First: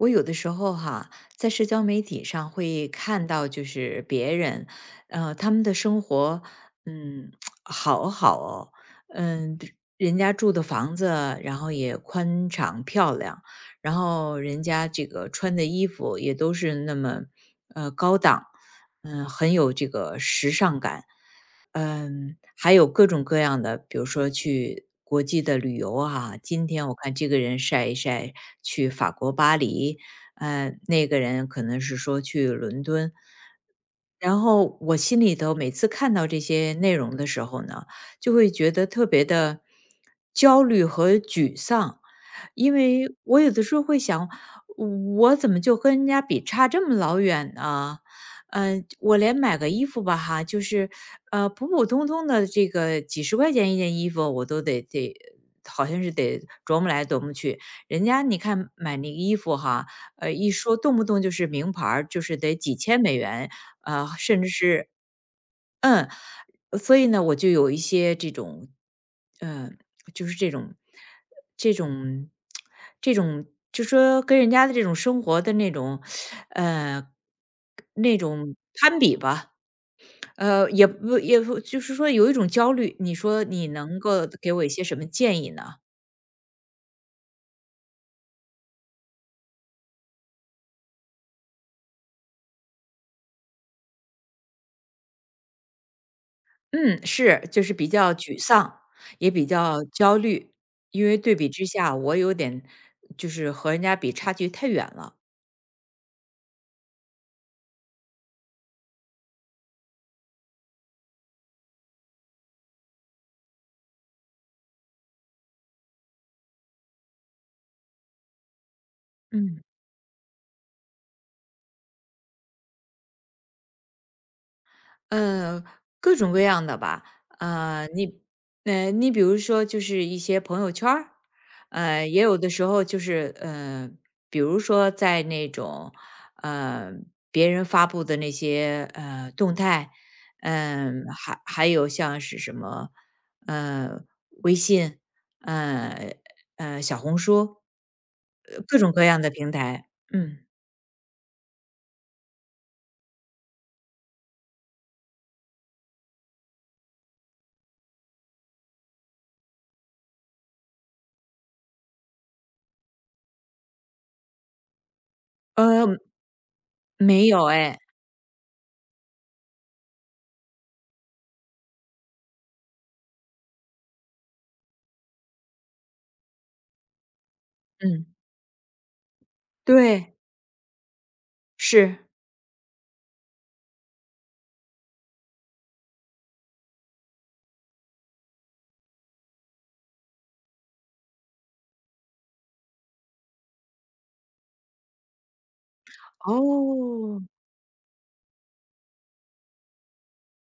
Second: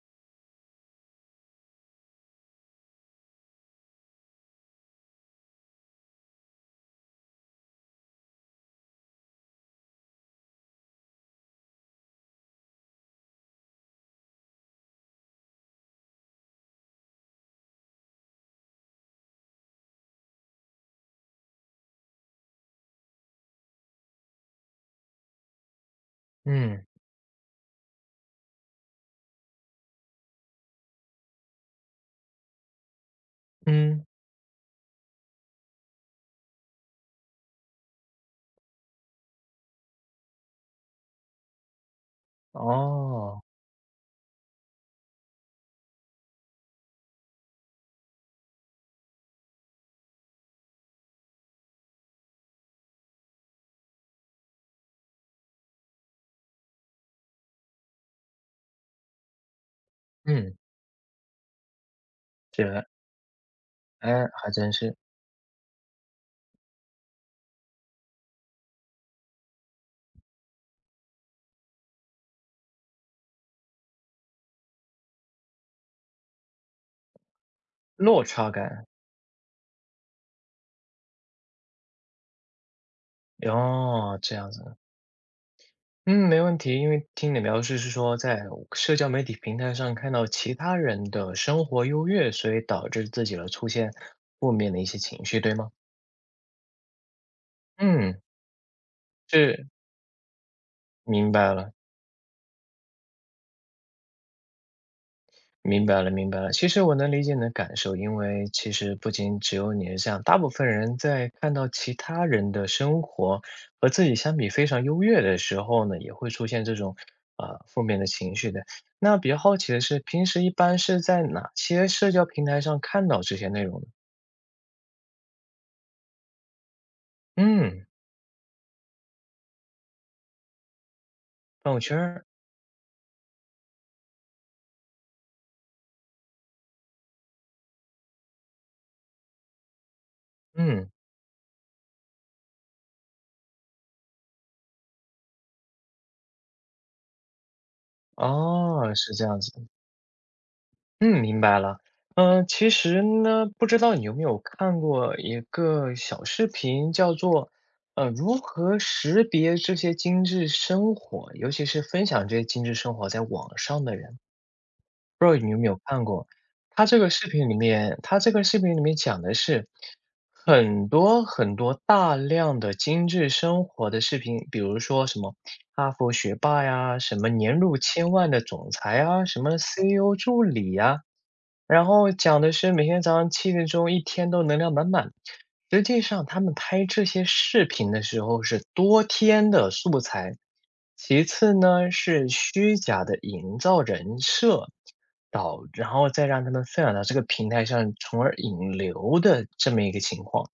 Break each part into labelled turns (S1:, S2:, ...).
S1: 我有的时候哈，在社交媒体上会看到就是别人，啊，他们的生活，嗯，好好哦。嗯，人家住的房子，然后也宽敞漂亮，然后人家这个穿的衣服，也都是那么，呃，高档，嗯，很有这个时尚感。嗯，还有各种各样的，比如说去国际的旅游啊，今
S2: 嗯。
S1: 天我看这个人晒一晒去法国巴黎，嗯，那个人可能是说去伦敦。
S2: 嗯。
S1: 然后，我心里头每次看到这些内容的时候呢，就会觉得特别地焦虑和沮丧。因为我
S2: 哦。
S1: 有的时候会想：“我怎么就跟人家比差这么老远啊？”呃，我连买个衣服吧哈，就是，呃，普普通通的这个几十块钱一件衣服，我都得得好像是得琢磨来琢磨去，人家你看买那衣服哈，呃，一
S2: 嗯。
S1: 说动不动就是名牌儿，就是得
S2: 解
S1: 几
S2: 的
S1: 千美元。呃，
S2: 诶，
S1: 甚至
S2: 还真
S1: 是
S2: 是。
S1: 嗯，所以呢，我就有一些这种，呃，就是这种这种 这种就是说跟人家的这种生活的那种 呃，那
S2: 落
S1: 种攀
S2: 差
S1: 比
S2: 感。
S1: 吧。呃，也不也不就是说有一种焦虑。你说，你能
S2: 哦，
S1: 够
S2: 这样
S1: 给
S2: 子
S1: 我一
S2: 的。
S1: 些什么建议呢？
S2: 嗯，没问题，因为听你描述是说在社交媒体平台上看到其他人的生活优越，所以导致自己了出现负面的一些情绪，对吗？
S1: 嗯，是，就是比较
S2: 嗯。
S1: 沮丧，也比
S2: 是。
S1: 较焦虑。因为
S2: 明
S1: 对比
S2: 白
S1: 之
S2: 了。
S1: 下，我有点就是和人家比差距太远了。
S2: 明白了明白了，其实我能理解你的感受，因为，其实不仅只有你是这样，大部分人在看到其他人的生活，和自己相比非常优越的时候呢，也会出现这种，啊，负面的情绪的。那比较好
S1: 嗯。
S2: 奇的是，平时一般是在哪些社交平台上看到这些内容呢？
S1: 呃，各种各样的吧，
S2: 嗯。
S1: 呃，你呃，你比如说就是一些朋友圈儿，
S2: 朋友圈
S1: 呃，也
S2: 儿。
S1: 有的时候就是，呃，比如说在那种，呃，别人发布的那些，呃，动态，
S2: 嗯。
S1: 呃，还还有像是什么，呃，微信，呃，呃，小红书。呃，各种
S2: 哦，
S1: 各
S2: 是
S1: 样
S2: 这
S1: 的
S2: 样
S1: 平
S2: 子的。
S1: 台，嗯。
S2: 嗯，明白了，呃，其实呢，不知道你有没有看过一个小视频叫做，呃，如何识别这些精致生活，尤其是分享这些精致生活在网上的人。不知道你有没有
S1: 呃，
S2: 看过，它这个
S1: 没
S2: 视
S1: 有
S2: 频里
S1: 哎。
S2: 面它这个视频里面讲的是，很多很多大量的精致生活的视频，比如说什么哈佛学霸呀，什么年入
S1: 嗯。
S2: 千万的总裁啊，什么
S1: 对。
S2: CEO 助理啊，然
S1: 是。
S2: 后讲的是，每天早上7点钟一天都能量满满，实际上他们拍这些视频的时候是多天的素材。其次呢，是虚假的营造人设，导然后再让他们分享到这个
S1: 哦。
S2: 平台上，从而引流的这么一个情况。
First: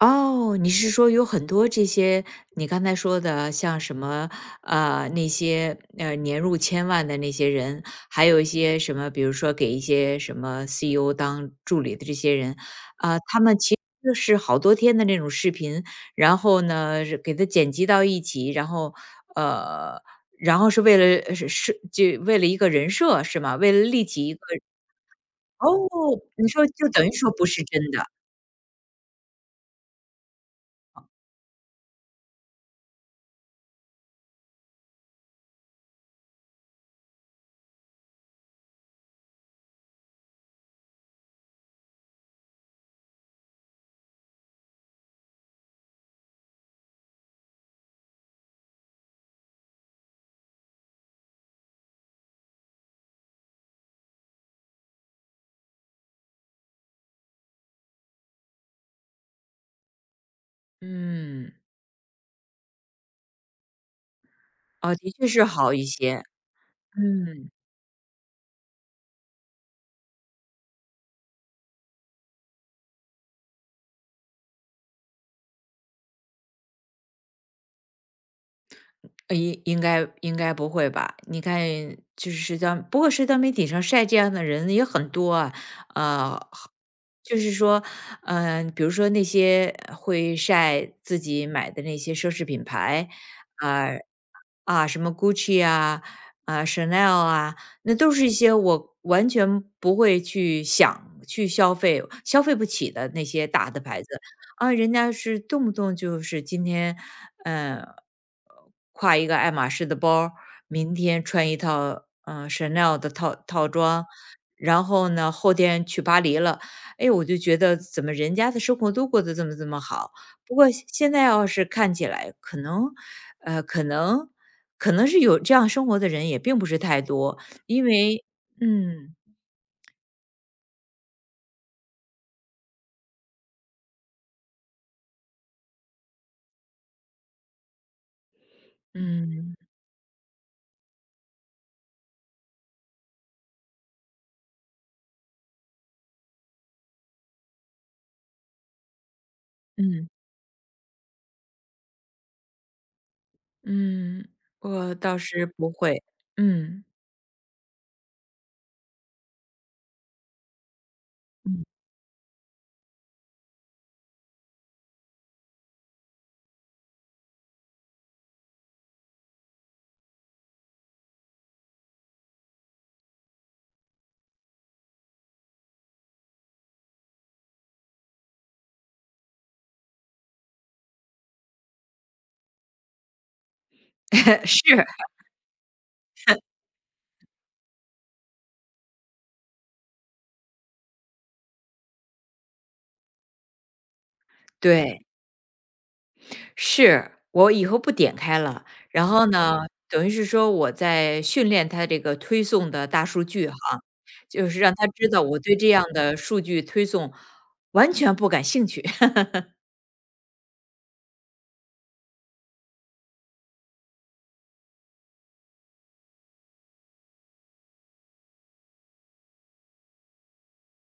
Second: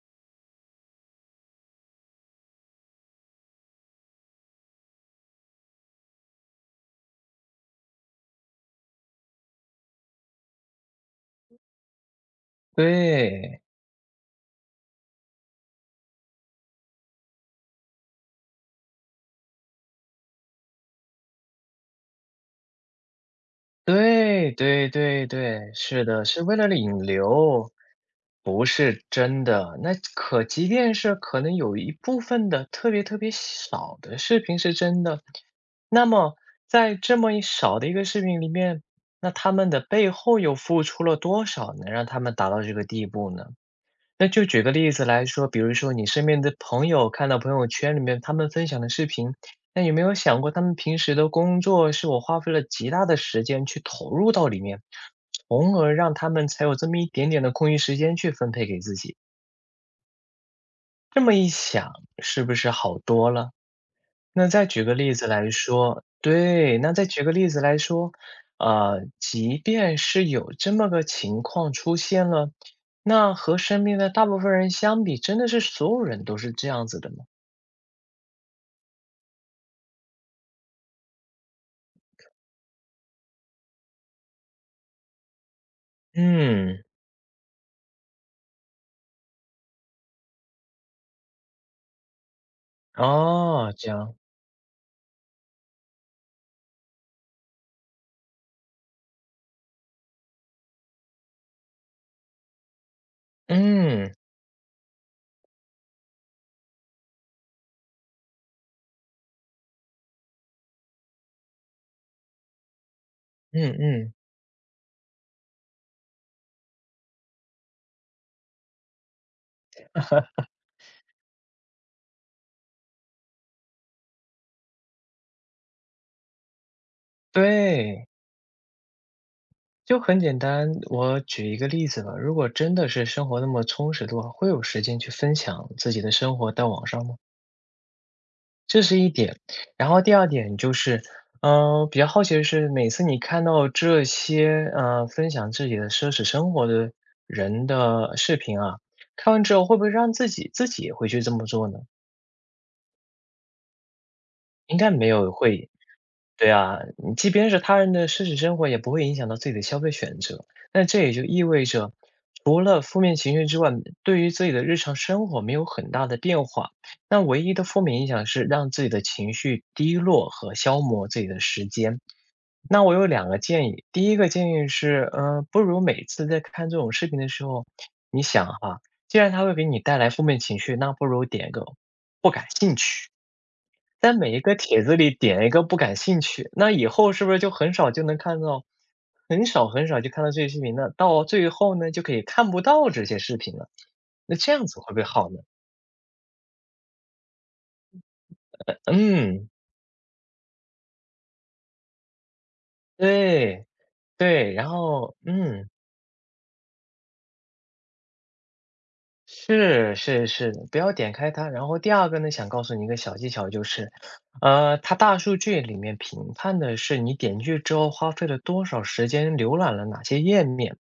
S1: 哦，你是说有很多这些你刚才说的啊，像什么，啊，那些，呃，年入千万的那些人，还有一些什么，比如说给一些什么 CEO 当助理的这些人，啊，他们
S2: 对。
S1: 其实就是好多天的那种视频，然后呢惹给它剪辑到一起，然后呃，然后是为了，呃，呃，设这为了一个人设是吗？为了立起一个
S2: 对，对对
S1: 哦，
S2: 对，是的，是
S1: 你
S2: 为
S1: 说
S2: 了
S1: 就
S2: 引
S1: 等于说不是
S2: 流。
S1: 真的。
S2: 不是，真的，那可即便
S1: 哦。
S2: 是可能有一部分的特别特别小少的视频是真的，那么在这么一少的一个视频里面，那他们的背后又付出了多少能让他们达到这个地步呢？那就举个例子来说，比如说你身边的朋友，看到朋友圈里面他们分享的视频，那有没有想过他们平时的工作，是我花费了极大的时间去投入到里面，从而让他们才有这么一点点的空余时间去分配给自己。这么一
S1: 嗯。
S2: 想，是不是好多了？那再举
S1: 哦，
S2: 个
S1: 的
S2: 例
S1: 确
S2: 子
S1: 是
S2: 来
S1: 好一
S2: 说
S1: 些，
S2: 对，那再举个例
S1: 嗯。
S2: 子来说，呃，即便是有这么个情况出现了。那和身边的大部分人相比，真的是所有人都是这样子的吗？
S1: 呃，应应该应该不会吧。你看就是社交不过社交媒体上晒这样的人也很多啊。啊，好
S2: 嗯。
S1: 就是说，呃，比如说那些会晒自己买的那些奢侈品牌，
S2: 哦，这
S1: 啊，
S2: 样。
S1: 啊，什么 Gucci 啊，呃，Chanel 啊，那都是一些我完全不会去想去消费，消费不起的那些大的牌子。
S2: 嗯。
S1: 啊，人家是动不动就是今天，呃，挎一个爱马仕的包儿，明天穿一套，呃，Chanel 的套套
S2: 嗯
S1: 装，
S2: 嗯。
S1: 然后呢，后天去巴黎了。哎，我就觉得怎么人家的生活都过得这么这么好。不过现现在要是看起来，可能呃，可能可能是有这样生活的人也并不是太多，因
S2: 对。
S1: 为嗯。
S2: 就很简单，我举一个例子吧，如果真的是生活那么充实的话，会有时间去分享自己的生活到网上吗？这是一点。
S1: 嗯。
S2: 然后第二点就是，嗯，比较好奇的是每次你看到这些，啊，分享自己的奢侈生活的人的视频啊，看完之后会不会
S1: 嗯。
S2: 让自己自己也会去这么做呢？
S1: 嗯，
S2: 应该
S1: 我
S2: 没
S1: 倒
S2: 有
S1: 是
S2: 会
S1: 不会，
S2: 对啊，
S1: 嗯。
S2: 嗯，即便是他人的奢侈生活，也不会影响到自己的消费选择。那这也就意
S1: 嗯。
S2: 味着，除了负面情绪之外，对于自己的日常生活没有很大的变化。那唯一的负面影响是让自己的情绪低落和消磨自己的时间。那我有两个建议。第一个建议是，嗯，不如每次在看这种视频的时候，你想啊，既然它会给你带来负面情绪，那不如点个“不感兴趣”。在每一 个
S1: 是。
S2: 帖子里点一个“不感兴趣”，那以后是 不是就很少就能看到很少很少就看到这些视频呢？到最后呢，就可以看不到这些视频了。那这样子会不
S1: 对。
S2: 会好呢？
S1: 是，我以后不点开了。
S2: 呃，
S1: 然后
S2: 嗯。
S1: 呢，等于是说，我在训练它这个推送的大数据哈，
S2: 对，
S1: 就
S2: 对，
S1: 是
S2: 然
S1: 让它知
S2: 后
S1: 道我对
S2: 嗯。
S1: 这样的数据推送完全不感兴趣。
S2: 是是是，不要点开它。然后第二个呢，想告诉你一个小技巧就是，啊，它大数据里面评判的是你点进去之后花费了多少时间，浏览了哪些页面。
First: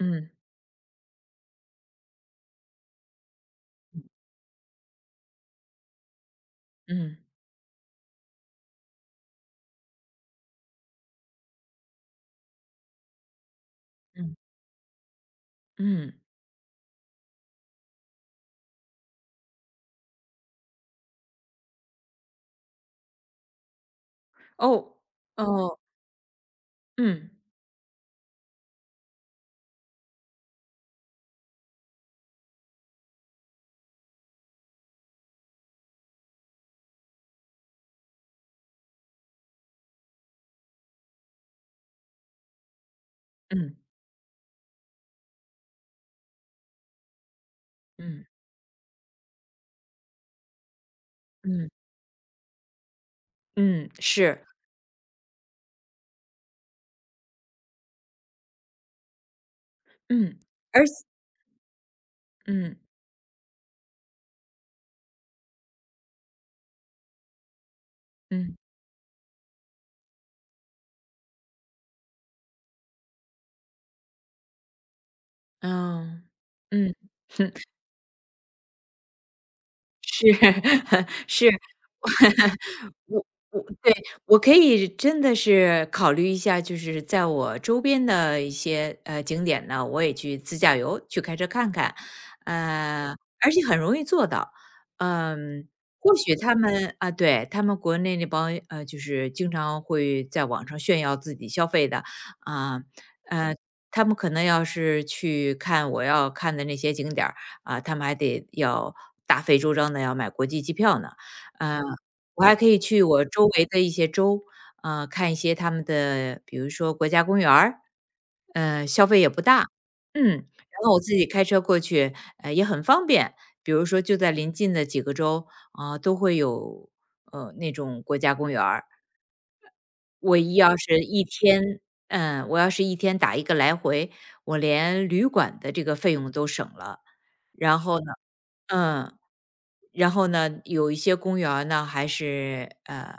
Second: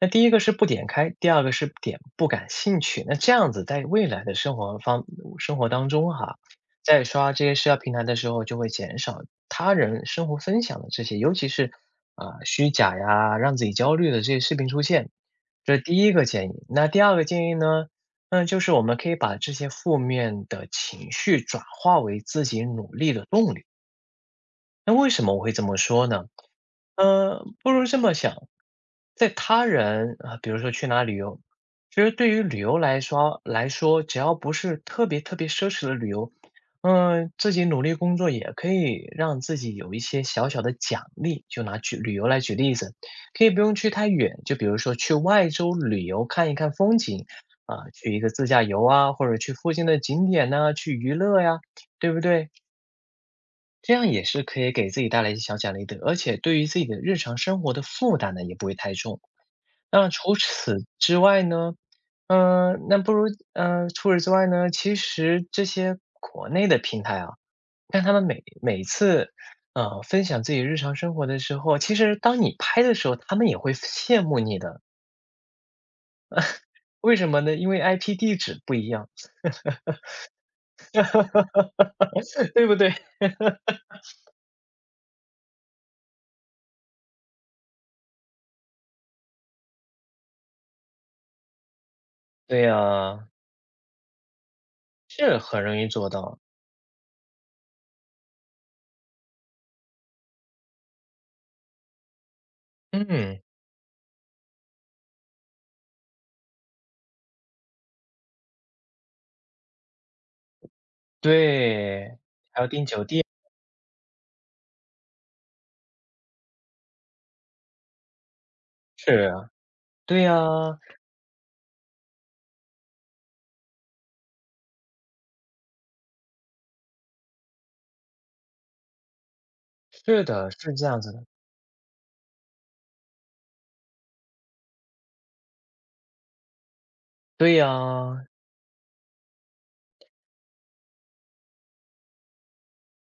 S2: 那第
S1: 嗯。
S2: 一个是不点开，第二个是不点“不感兴趣”。那这样子在
S1: 嗯。
S2: 未来的生活方嗯，生活当中哈，在
S1: 嗯。
S2: 刷这些社交平台的时候，就会减少他人生活分享的这些尤其是，啊，虚假呀，让自己焦虑的这
S1: 嗯。
S2: 些视频出现。这是第一
S1: 嗯。
S2: 个建议。那第二个建议呢，那就是我们可以把这些负面的情绪转化为自己努力的动力。那
S1: 哦，
S2: 为什么我会这
S1: 哦。
S2: 么说呢？
S1: 嗯。
S2: 嗯，不如这么想。在他人，呃，比如说去哪儿旅游其实对于旅游来说来说，只要不是特别特别奢侈的旅游，嗯，自己努力工作也可以让自己有一些小小的奖励，就拿举旅游来举例子。可以不用
S1: 嗯。
S2: 去太远，就比如说去外州旅游看一看风景，啊，去一
S1: 嗯。
S2: 个自驾游啊，或者去附近的景点呢，去娱乐呀，
S1: 嗯。
S2: 对不对？
S1: 嗯，
S2: 这样也是
S1: 是。
S2: 可以给自己带来一些小奖励的，而且对于自己的日常生活的负担呢，也不会太重。那除
S1: 嗯，
S2: 此
S1: 而且
S2: 之外呢，
S1: 嗯。
S2: 嗯，那不如嗯，除此之外呢，其实这些国内的平台啊但他们每
S1: 嗯。
S2: 每一次，呃，分享自己日常生活的时候其实当你拍的时候，他们也会羡慕你的。
S1: 嗯，嗯。
S2: 为什么呢？因为 IP 地址不一样。
S1: 是，是。
S2: 对不对？
S1: 我我对，我可以真的是考虑一下，就是在我周边的一些，呃，景点呢，我也去自驾游，去开车看看。
S2: 对
S1: 呃，
S2: 呀。
S1: 而且很容易做到。
S2: 这很
S1: 嗯，
S2: 容易做
S1: 或许
S2: 到。
S1: 他们呃，对，他们国内那帮，呃，就是经常会在网上炫耀自己消费的，啊，
S2: 嗯。
S1: 呃，他们可能要是去看我要看的那些景点儿，啊，他们还得要大费周章地要买国际机票呢。嗯，
S2: 对，
S1: 我还
S2: 还
S1: 可
S2: 要
S1: 以
S2: 订
S1: 去
S2: 酒店。
S1: 我周围的一些州，啊，看一些它们的，比如说国家公园儿，嗯，消费也
S2: 是
S1: 不
S2: 啊，
S1: 大。
S2: 对
S1: 嗯，
S2: 呀。
S1: 然后我自己开车过去，呃，也很方便。比如说就在临近的几个州，啊，都会有，呃，那种国家公园儿。
S2: 是
S1: 我
S2: 的，
S1: 一
S2: 是
S1: 要
S2: 这
S1: 是
S2: 样子
S1: 1
S2: 的。
S1: 天嗯，我要是1天打一个来回，我连旅馆的这个费用都省了。
S2: 对
S1: 然后呢
S2: 呀。
S1: 嗯，然后呢，有一些公园呢，还是，嗯，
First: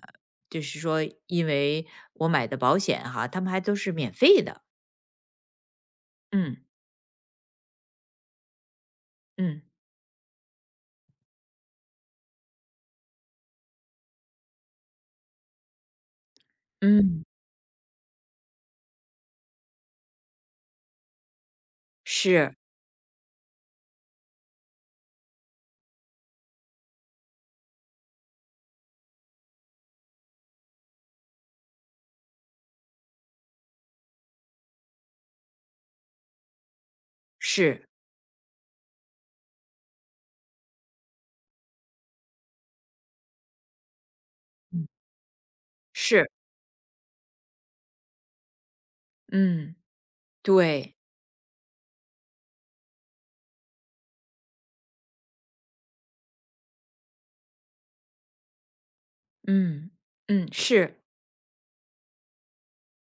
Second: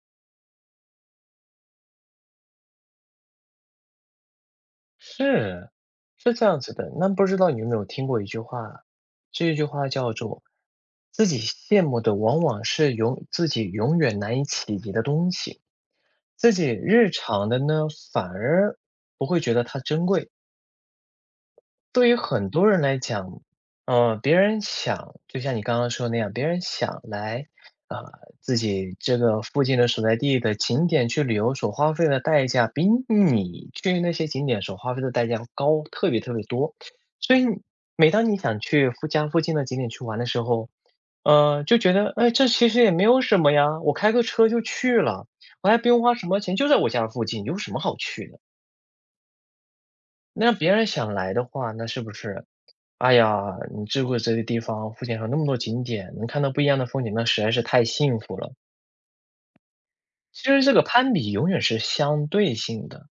S1: 就是说因为我买的保险哈，它们还都是免费的。
S2: 是，是这
S1: 嗯。
S2: 样子的。那不知道你有没有听过一句话，这一
S1: 嗯。
S2: 句话叫做：“自己羡慕的，往往是永自己永远难以企及的东西，自己日
S1: 嗯。
S2: 常的呢，反而不会觉得它珍贵。”对于很
S1: 是。
S2: 多人来讲，嗯，别人想就像你刚刚说的那样，别人想来，啊，自己这个，附近的所在地的景点去旅游所花费的代价，比你去那些景点所花费的代价高特别特别多。所以
S1: 是。
S2: 每当你想去附家附近的景点去玩的时候，嗯，就觉得：“哎，这其实也没有什么呀，我开个车就
S1: 嗯。
S2: 去了，我还不用花
S1: 是。
S2: 什么钱，就在我家附近，有什么好去的。”
S1: 嗯，
S2: 那别人
S1: 对。
S2: 想来的话，那是不是，“哎呀，你住过这个地方，附近还有那么多景点，能看到不一样的风景，那实在是太幸福了。”
S1: 嗯，
S2: 其
S1: 嗯，
S2: 实这个
S1: 是。
S2: 攀比永远是相对性的。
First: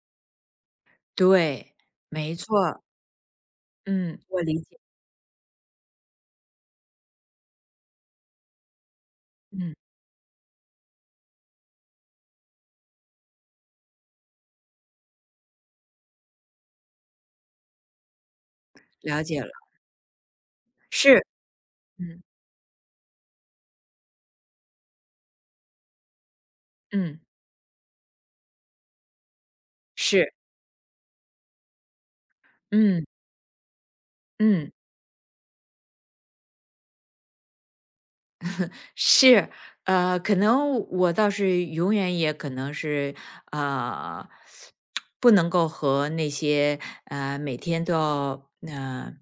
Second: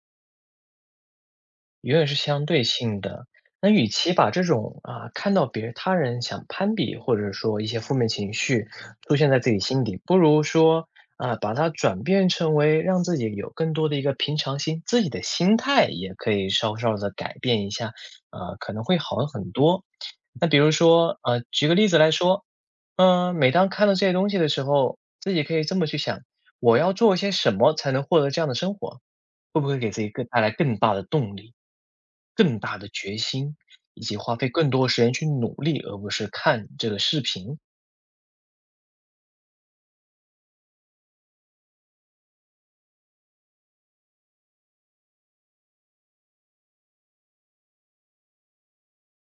S1: 对，
S2: 永远是
S1: 没
S2: 相
S1: 错
S2: 对
S1: 儿。
S2: 性的。那与其
S1: 嗯，
S2: 把
S1: 我
S2: 这
S1: 理解。
S2: 种，啊，看到别他人想攀比，或者说一些负面情绪，出现在自己
S1: 嗯。
S2: 心底，不如说，啊，把它转变成为，让自己有更多的一个平常心，自己的心态也可以稍稍地改变一下，啊，可能会
S1: 了
S2: 好
S1: 解了。
S2: 很多。那比如说，
S1: 是，
S2: 啊，举个例子来
S1: 嗯。
S2: 说，嗯，每当看到这些东西的时候，自己可以这么去想，我要做
S1: 嗯。
S2: 些什么才能获得这样的生活，会不会给自己更
S1: 是。
S2: 带来更大的动力、更大的
S1: 嗯。
S2: 决心，以及花费更
S1: 嗯。
S2: 多时间去努力，而不是看这个视频。
S1: 是，啊，可能我倒是，永远也可能是，啊，不能够和那些，呃，每天都要，嗯，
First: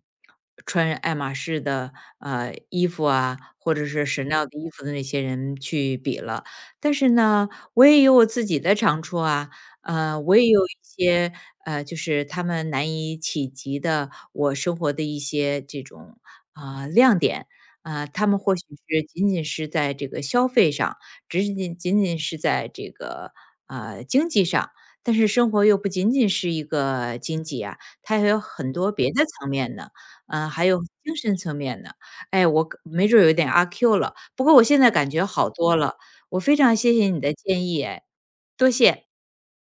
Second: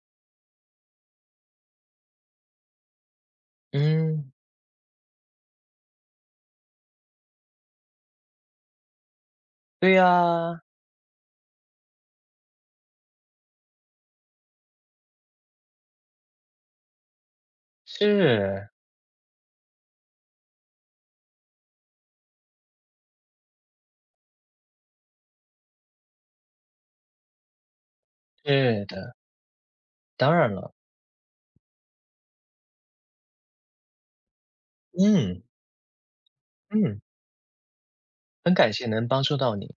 S1: 穿爱马仕的，呃，衣服啊，或者是
S2: 嗯。
S1: CHANEL 的衣服的那些人去比了。但是呢，我也有我自己的长处啊，
S2: 对
S1: 嗯，我也
S2: 呀。
S1: 有一些，呃，就是他们难以企及的我生活的一些，这种，啊，亮点。啊，他们或许
S2: 是。
S1: 是仅仅是在这个消费上，只仅仅仅仅是在这个，呃，经济上，但是生活又不仅仅是一个经济啊，它还有很
S2: 是
S1: 多别
S2: 的。
S1: 的层面呢，
S2: 当
S1: 嗯，
S2: 然
S1: 还
S2: 了。
S1: 有精神层面呢。哎。我可没准有点阿 Q 了，不过我现在感觉
S2: 嗯。
S1: 好多了，我非常谢
S2: 嗯。
S1: 谢你的建议哎，
S2: 很
S1: 多
S2: 感谢
S1: 谢。
S2: 能帮助到你。